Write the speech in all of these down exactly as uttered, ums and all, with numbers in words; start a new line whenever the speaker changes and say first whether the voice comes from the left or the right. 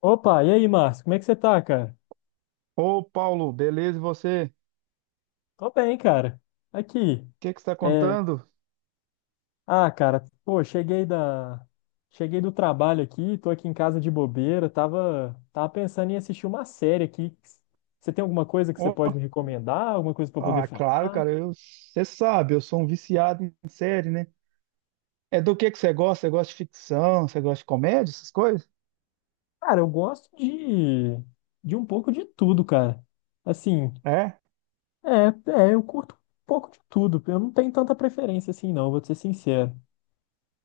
left: Opa, e aí, Márcio? Como é que você tá, cara?
right: Ô, Paulo, beleza? E você? O
left: Tô bem, cara. Aqui.
right: que que você está
left: É...
right: contando?
left: Ah, cara, pô, cheguei da... Cheguei do trabalho aqui, tô aqui em casa de bobeira, tava... tava pensando em assistir uma série aqui. Você tem alguma coisa que você pode
right: Ô,
left: me recomendar? Alguma coisa pra eu poder
right: ah,
left: falar?
right: claro, cara, eu, você sabe, eu sou um viciado em série, né? É do que que você gosta? Você gosta de ficção? Você gosta de comédia, essas coisas?
left: Cara, eu gosto de... de um pouco de tudo, cara. Assim,
right: É?
left: é, é, eu curto um pouco de tudo. Eu não tenho tanta preferência assim, não, vou te ser sincero.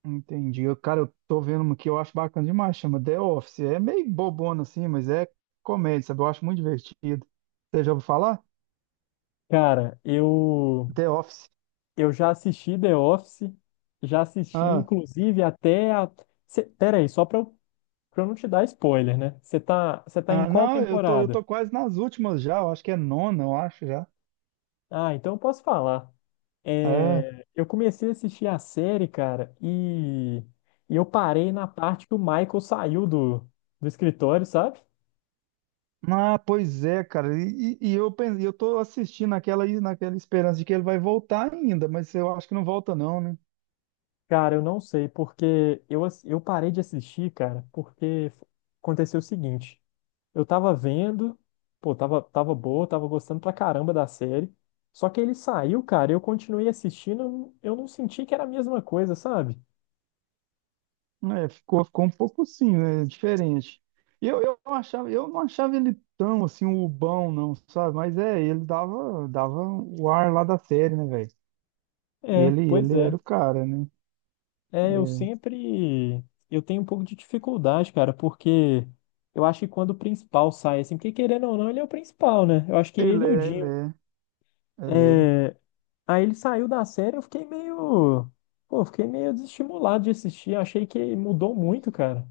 right: Entendi. Eu, cara, eu tô vendo uma que eu acho bacana demais, chama The Office. É meio bobona assim, mas é comédia, sabe? Eu acho muito divertido. Você já ouviu falar?
left: Cara, eu...
right: The Office.
left: Eu já assisti The Office, já assisti,
right: Ah,
left: inclusive, até a. Cê... Pera aí, só pra eu, pra eu não te dar spoiler, né? Você tá... Você tá em
right: ah,
left: qual
right: não, eu tô, eu
left: temporada?
right: tô quase nas últimas já, eu acho que é nona, eu acho já.
left: Ah, então eu posso falar.
right: É.
left: É, eu comecei a assistir a série, cara, e... e eu parei na parte que o Michael saiu do, do escritório, sabe?
right: Ah, pois é, cara. E, e- e eu pen- eu tô assistindo aquela naquela esperança de que ele vai voltar ainda, mas eu acho que não volta não, né?
left: Cara, eu não sei, porque eu, ass- eu parei de assistir, cara, porque aconteceu o seguinte. Eu tava vendo, pô, tava, tava boa, tava gostando pra caramba da série. Só que ele saiu, cara, eu continuei assistindo, eu não senti que era a mesma coisa, sabe?
right: É, ficou, ficou um pouco assim, né? Diferente. Eu, eu não achava, eu não achava ele tão assim bobão, não, sabe? Mas é, ele dava, dava o ar lá da série, né, velho?
left: É,
right: Ele,
left: pois
right: ele
left: é.
right: era o cara, né?
left: É, eu
right: É.
left: sempre. Eu tenho um pouco de dificuldade, cara, porque eu acho que quando o principal sai, assim, porque querendo ou não, ele é o principal, né? Eu acho que
right: Ele
left: ele e o
right: é, ele
left: Jim.
right: é, ele
left: É, aí ele saiu da série, eu fiquei meio. Pô, eu fiquei meio desestimulado de assistir. Achei que mudou muito, cara.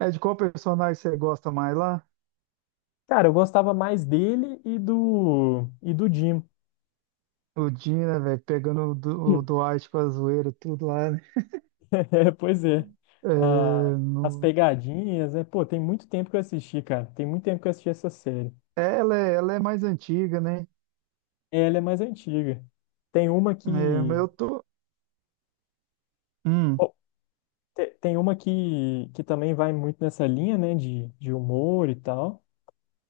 right: é. É de qual personagem você gosta mais lá?
left: Cara, eu gostava mais dele e do e do Jim.
right: O Jim, né, velho? Pegando o, Du- o
left: Hum.
right: Dwight com a zoeira, tudo lá, né?
left: É, pois é.
right: É,
left: Ah, as
right: no-
left: pegadinhas, né? Pô, tem muito tempo que eu assisti, cara. Tem muito tempo que eu assisti essa série.
right: É, ela é, ela é mais antiga, né?
left: Ela é mais antiga. Tem uma que
right: É, mas eu tô. Hum,
left: bom, te- tem uma que, que também vai muito nessa linha, né, de, de humor e tal,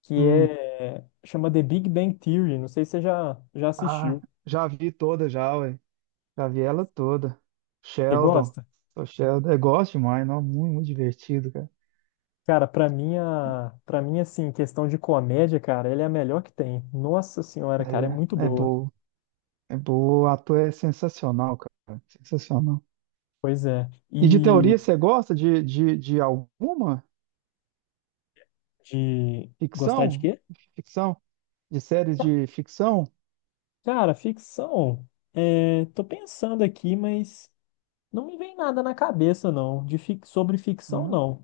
left: que
right: hum.
left: é chama The Big Bang Theory. Não sei se você já já
right: Ah,
left: assistiu.
right: já vi toda já, ué. Já vi ela toda.
left: Você
right: Sheldon.
left: gosta?
right: Sou Sheldon. Eu gosto demais, não? Muito, muito divertido, cara.
left: Cara, pra mim, a... pra mim, assim, questão de comédia, cara, ele é a melhor que tem. Nossa senhora, cara, é muito
right: É, é
left: boa.
right: boa. É boa. O ator é sensacional, cara. Sensacional.
left: Pois é.
right: E de teoria,
left: E
right: você gosta de, de, de alguma
left: de gostar de
right: ficção?
left: quê?
right: Ficção? De séries
left: Ca-
right: de ficção?
left: Cara, ficção. É... Tô pensando aqui, mas não me vem nada na cabeça, não. De fic... Sobre ficção,
right: Não,
left: não.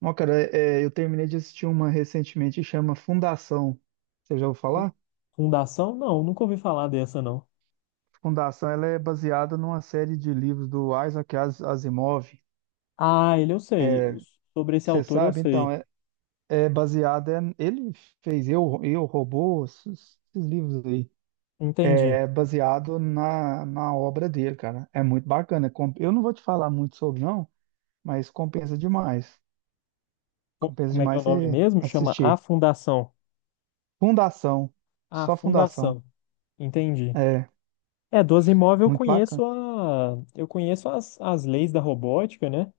right: Não, cara, é, eu terminei de assistir uma recentemente que chama Fundação. Você já ouviu falar?
left: Fundação, não. Nunca ouvi falar dessa, não.
right: Fundação, ela é baseada numa série de livros do Isaac As- Asimov.
left: Ah, ele eu sei. Os- Sobre esse
right: Você
left: autor eu
right: sabe? Então,
left: sei.
right: é, é baseada. é- Ele fez Eu, Eu, Robô, esses, esses livros aí.
left: Entendi.
right: É baseado na, na obra dele, cara. É muito bacana. Com- Eu não vou te falar muito sobre, não, mas compensa demais.
left: Co-
right: Compensa
left: Como é que é o
right: demais
left: nome
right: você
left: mesmo? Chama A
right: assistir.
left: Fundação.
right: Fundação.
left: A
right: Só Fundação.
left: Fundação. Entendi.
right: É,
left: É, doze imóvel. Eu
right: muito bacana.
left: conheço a, eu conheço as, as leis da robótica, né?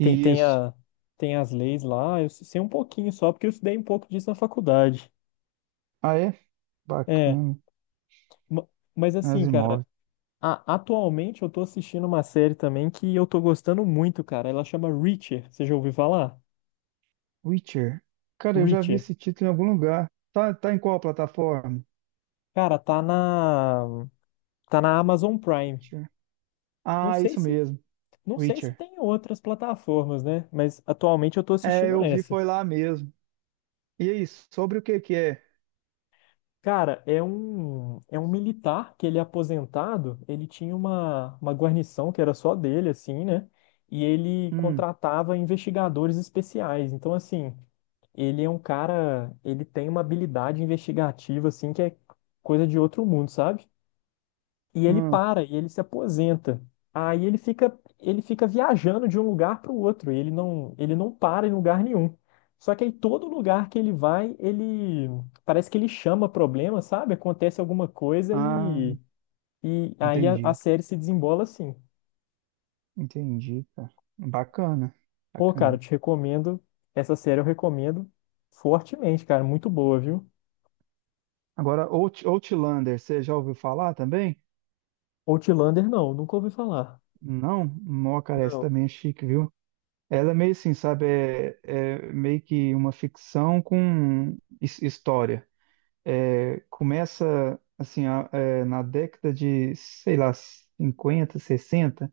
left: Tem, tem,
right: Isso.
left: a, Tem as leis lá, eu sei um pouquinho só, porque eu estudei um pouco disso na faculdade.
right: Ah, é?
left: É,
right: Bacana.
left: ma- mas assim, cara,
right: Asimov.
left: a- atualmente eu tô assistindo uma série também que eu tô gostando muito, cara. Ela chama Reacher, você já ouviu falar?
right: Witcher. Cara, eu já vi
left: Reacher.
right: esse título em algum lugar. Tá, tá em qual plataforma?
left: Cara, tá na, tá na Amazon Prime.
right: Witcher.
left: Não
right: Ah,
left: sei
right: isso
left: se,
right: mesmo.
left: não sei se
right: Witcher.
left: tem outras plataformas, né? Mas atualmente eu tô
right: É,
left: assistindo
right: eu vi,
left: essa.
right: foi lá mesmo. E aí, sobre o que que é?
left: Cara, é um, é um militar que ele é aposentado, ele tinha uma, uma guarnição que era só dele, assim, né? E ele
right: Hum,
left: contratava investigadores especiais. Então, assim, ele é um cara, ele tem uma habilidade investigativa, assim, que é coisa de outro mundo, sabe? E ele
right: hum.
left: para, e ele se aposenta. Aí ele fica, ele fica viajando de um lugar para o outro. Ele não, ele não para em lugar nenhum. Só que aí todo lugar que ele vai, ele parece que ele chama problema, sabe? Acontece alguma coisa
right: Ah,
left: e, e aí a, a
right: entendi.
left: série se desembola assim.
right: Entendi, cara. Bacana.
left: Pô, cara, eu
right: Bacana.
left: te recomendo. Essa série eu recomendo fortemente, cara. Muito boa, viu?
right: Agora, Out, Outlander, você já ouviu falar também?
left: Outlander, não, nunca ouvi falar.
right: Não? Mó, cara, essa
left: Não,
right: também é chique, viu? Ela é meio assim, sabe? É, é meio que uma ficção com his- história. É, começa assim a- é, na década de, sei lá, cinquenta sessenta,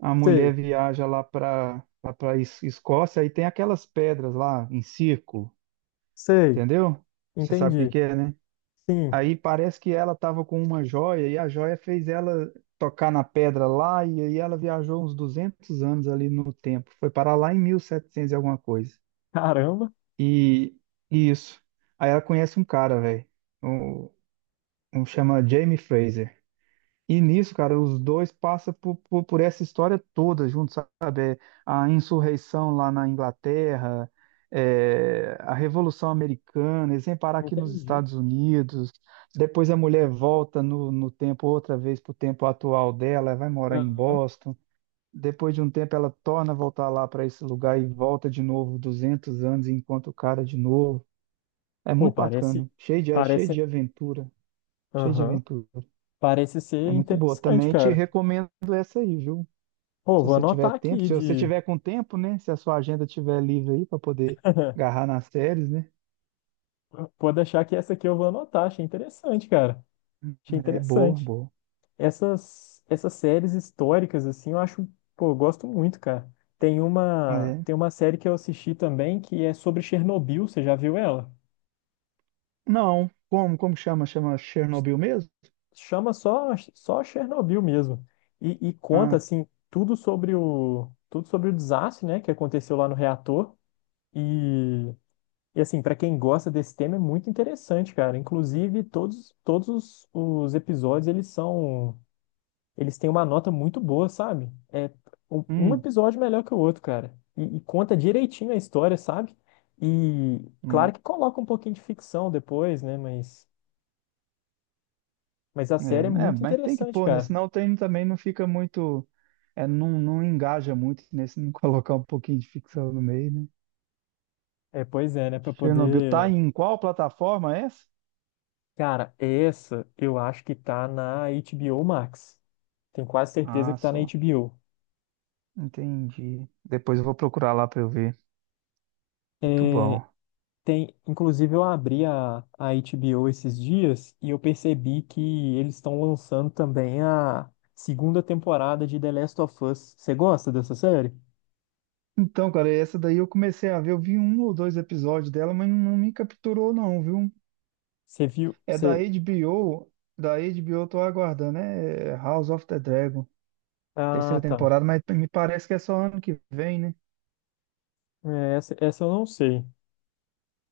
right: a mulher
left: sei,
right: viaja lá para lá para Escócia e tem aquelas pedras lá em círculo,
left: sei,
right: entendeu? Você sabe o que
left: entendi.
right: que é, né?
left: Sim,
right: Aí parece que ela estava com uma joia e a joia fez ela tocar na pedra lá e aí ela viajou uns duzentos anos ali no tempo. Foi parar lá em mil e setecentos e setecentos e alguma coisa.
left: caramba,
right: E e isso. Aí ela conhece um cara, velho. Um, um chama Jamie Fraser. E nisso, cara, os dois passam por, por, por essa história toda junto, sabe? É, a insurreição lá na Inglaterra, é, a Revolução Americana, eles vêm parar aqui nos
left: entendi.
right: Estados Unidos, depois a mulher volta no, no tempo outra vez para o tempo atual dela, vai morar em
left: Aham.
right: Boston, depois de um tempo ela torna a voltar lá para esse lugar e volta de novo duzentos anos e encontra o cara de novo. É
left: Pô,
right: muito
left: parece,
right: bacana, cheio de, cheio
left: parece,
right: de aventura, cheio de
left: aham,
right: aventura.
left: parece
right: É
left: ser
right: muito boa.
left: interessante,
right: Também te
left: cara.
right: recomendo essa aí, viu?
left: Pô,
right: Se
left: vou
right: você tiver
left: anotar
right: tempo,
left: aqui
right: se você
left: de,
right: tiver com tempo, né? Se a sua agenda tiver livre aí para poder agarrar nas séries, né?
left: pode deixar que essa aqui eu vou anotar, achei interessante, cara. Achei
right: É boa,
left: interessante.
right: boa.
left: Essas, essas séries históricas, assim, eu acho, pô, eu gosto muito, cara. Tem uma,
right: É.
left: tem uma série que eu assisti também que é sobre Chernobyl, você já viu ela?
right: Não, como, como chama? Chama Chernobyl mesmo?
left: Chama só, só Chernobyl mesmo. E, e conta,
right: Ah,
left: assim, tudo sobre o, tudo sobre o desastre, né, que aconteceu lá no reator. E e assim, pra quem gosta desse tema é muito interessante, cara. Inclusive, todos, todos os, os episódios, eles são, eles têm uma nota muito boa, sabe? É um, um
right: hum,
left: episódio melhor que o outro, cara. E, e conta direitinho a história, sabe? E
right: não.
left: claro que coloca um pouquinho de ficção depois, né? Mas, mas a série é
right: É, é,
left: muito
right: mas tem que
left: interessante,
right: pôr, né?
left: cara.
right: Senão tem, também não fica muito, é, não, não engaja muito, né? Se não colocar um pouquinho de ficção no meio, né?
left: É, pois é, né? Pra
right: Chernobyl tá
left: poder.
right: em qual plataforma essa?
left: Cara, essa eu acho que tá na H B O Max. Tenho quase certeza
right: Ah,
left: que tá na
right: só.
left: H B O.
right: Entendi. Depois eu vou procurar lá para eu ver. Muito
left: É,
right: bom.
left: tem, inclusive eu abri a, a H B O esses dias e eu percebi que eles estão lançando também a segunda temporada de The Last of Us. Você gosta dessa série?
right: Então, cara, essa daí eu comecei a ver, eu vi um ou dois episódios dela, mas não me capturou não, viu?
left: Você viu?
right: É
left: Você...
right: da HBO, da H B O eu tô aguardando, né? É House of the Dragon,
left: Ah,
right: terceira
left: tá.
right: temporada, mas me parece que é só ano que vem, né?
left: É, essa, essa eu não sei.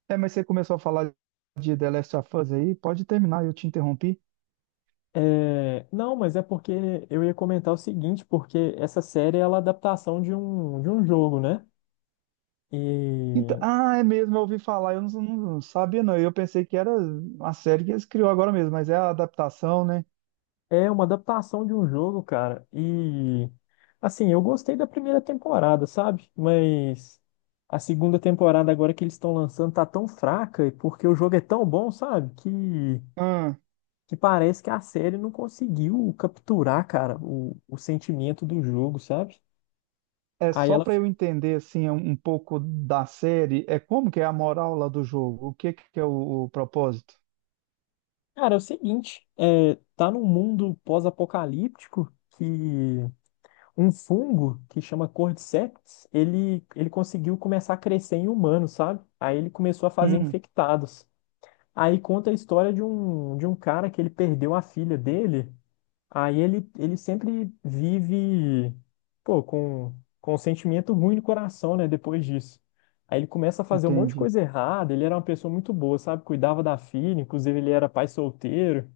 right: É, mas você começou a falar de The Last of Us aí, pode terminar, eu te interrompi.
left: É, não, mas é porque eu ia comentar o seguinte, porque essa série ela é a adaptação de um, de um jogo, né?
right: Então,
left: E
right: ah, é mesmo, eu ouvi falar, eu não, não- não sabia não, eu pensei que era uma série que eles criou agora mesmo, mas é a adaptação, né?
left: é uma adaptação de um jogo, cara. E assim, eu gostei da primeira temporada, sabe? Mas a segunda temporada agora que eles estão lançando tá tão fraca e porque o jogo é tão bom, sabe? Que que parece que a série não conseguiu capturar, cara, o, o sentimento do jogo, sabe?
right: É
left: Aí
right: só
left: ela
right: para eu
left: ficou,
right: entender assim um um pouco da série, é como que é a moral lá do jogo? O que que é o, o propósito?
left: cara, é o seguinte, é, tá num mundo pós-apocalíptico que um fungo que chama Cordyceps, ele, ele conseguiu começar a crescer em humanos, sabe? Aí ele começou a fazer
right: Hum,
left: infectados. Aí conta a história de um, de um cara que ele perdeu a filha dele. Aí ele, ele sempre vive, pô, com, com um sentimento ruim no coração, né, depois disso. Aí ele começa a fazer um monte de
right: entendi.
left: coisa errada, ele era uma pessoa muito boa, sabe? Cuidava da filha, inclusive ele era pai solteiro.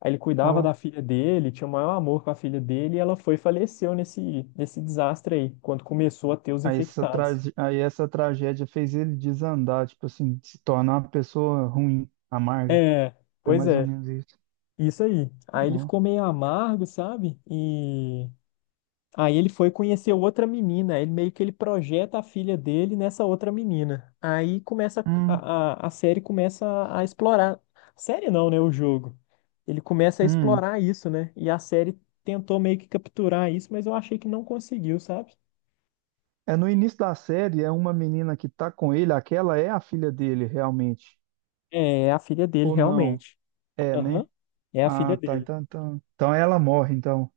left: Aí ele cuidava da
right: Ó,
left: filha dele, tinha o maior amor com a filha dele, e ela foi e faleceu nesse, nesse desastre aí, quando começou a ter os
right: aí essa
left: infectados.
right: trage... aí essa tragédia fez ele desandar, tipo assim, se tornar uma pessoa ruim, amarga.
left: É,
right: Foi
left: pois
right: mais ou
left: é,
right: menos isso.
left: isso aí. Aí ele
right: Ó.
left: ficou meio amargo, sabe? E aí ele foi conhecer outra menina, ele meio que ele projeta a filha dele nessa outra menina. Aí começa
right: Hum,
left: a, a, a série começa a, a explorar. Série não, né? O jogo. Ele começa a
right: hum.
left: explorar isso, né? E a série tentou meio que capturar isso, mas eu achei que não conseguiu, sabe?
right: É no início da série, é uma menina que tá com ele, aquela é a filha dele realmente.
left: É, é a filha dele,
right: Ou não?
left: realmente.
right: É,
left: Aham.
right: né?
left: É a filha
right: Ah, tá,
left: dele.
right: então, então, então ela morre, então.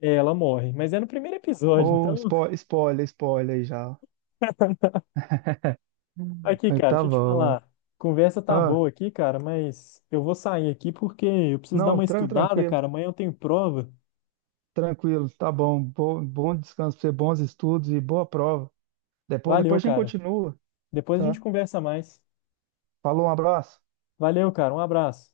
left: É, ela morre. Mas é no primeiro episódio,
right: Ou Oh,
left: então.
right: spoiler, spoiler aí já.
left: Aqui,
right: Aí
left: cara,
right: tá
left: deixa eu te
right: bom.
left: falar. Conversa tá
right: Ah,
left: boa aqui, cara, mas eu vou sair aqui porque eu preciso dar
right: não,
left: uma
right: tran
left: estudada,
right: tranquilo,
left: cara. Amanhã eu tenho prova.
right: tranquilo, tá bom. Bom, bom descanso pra você, bons estudos e boa prova. Depois,
left: Valeu,
right: depois a gente
left: cara.
right: continua,
left: Depois a gente
right: tá?
left: conversa mais.
right: Falou, um abraço.
left: Valeu, cara. Um abraço.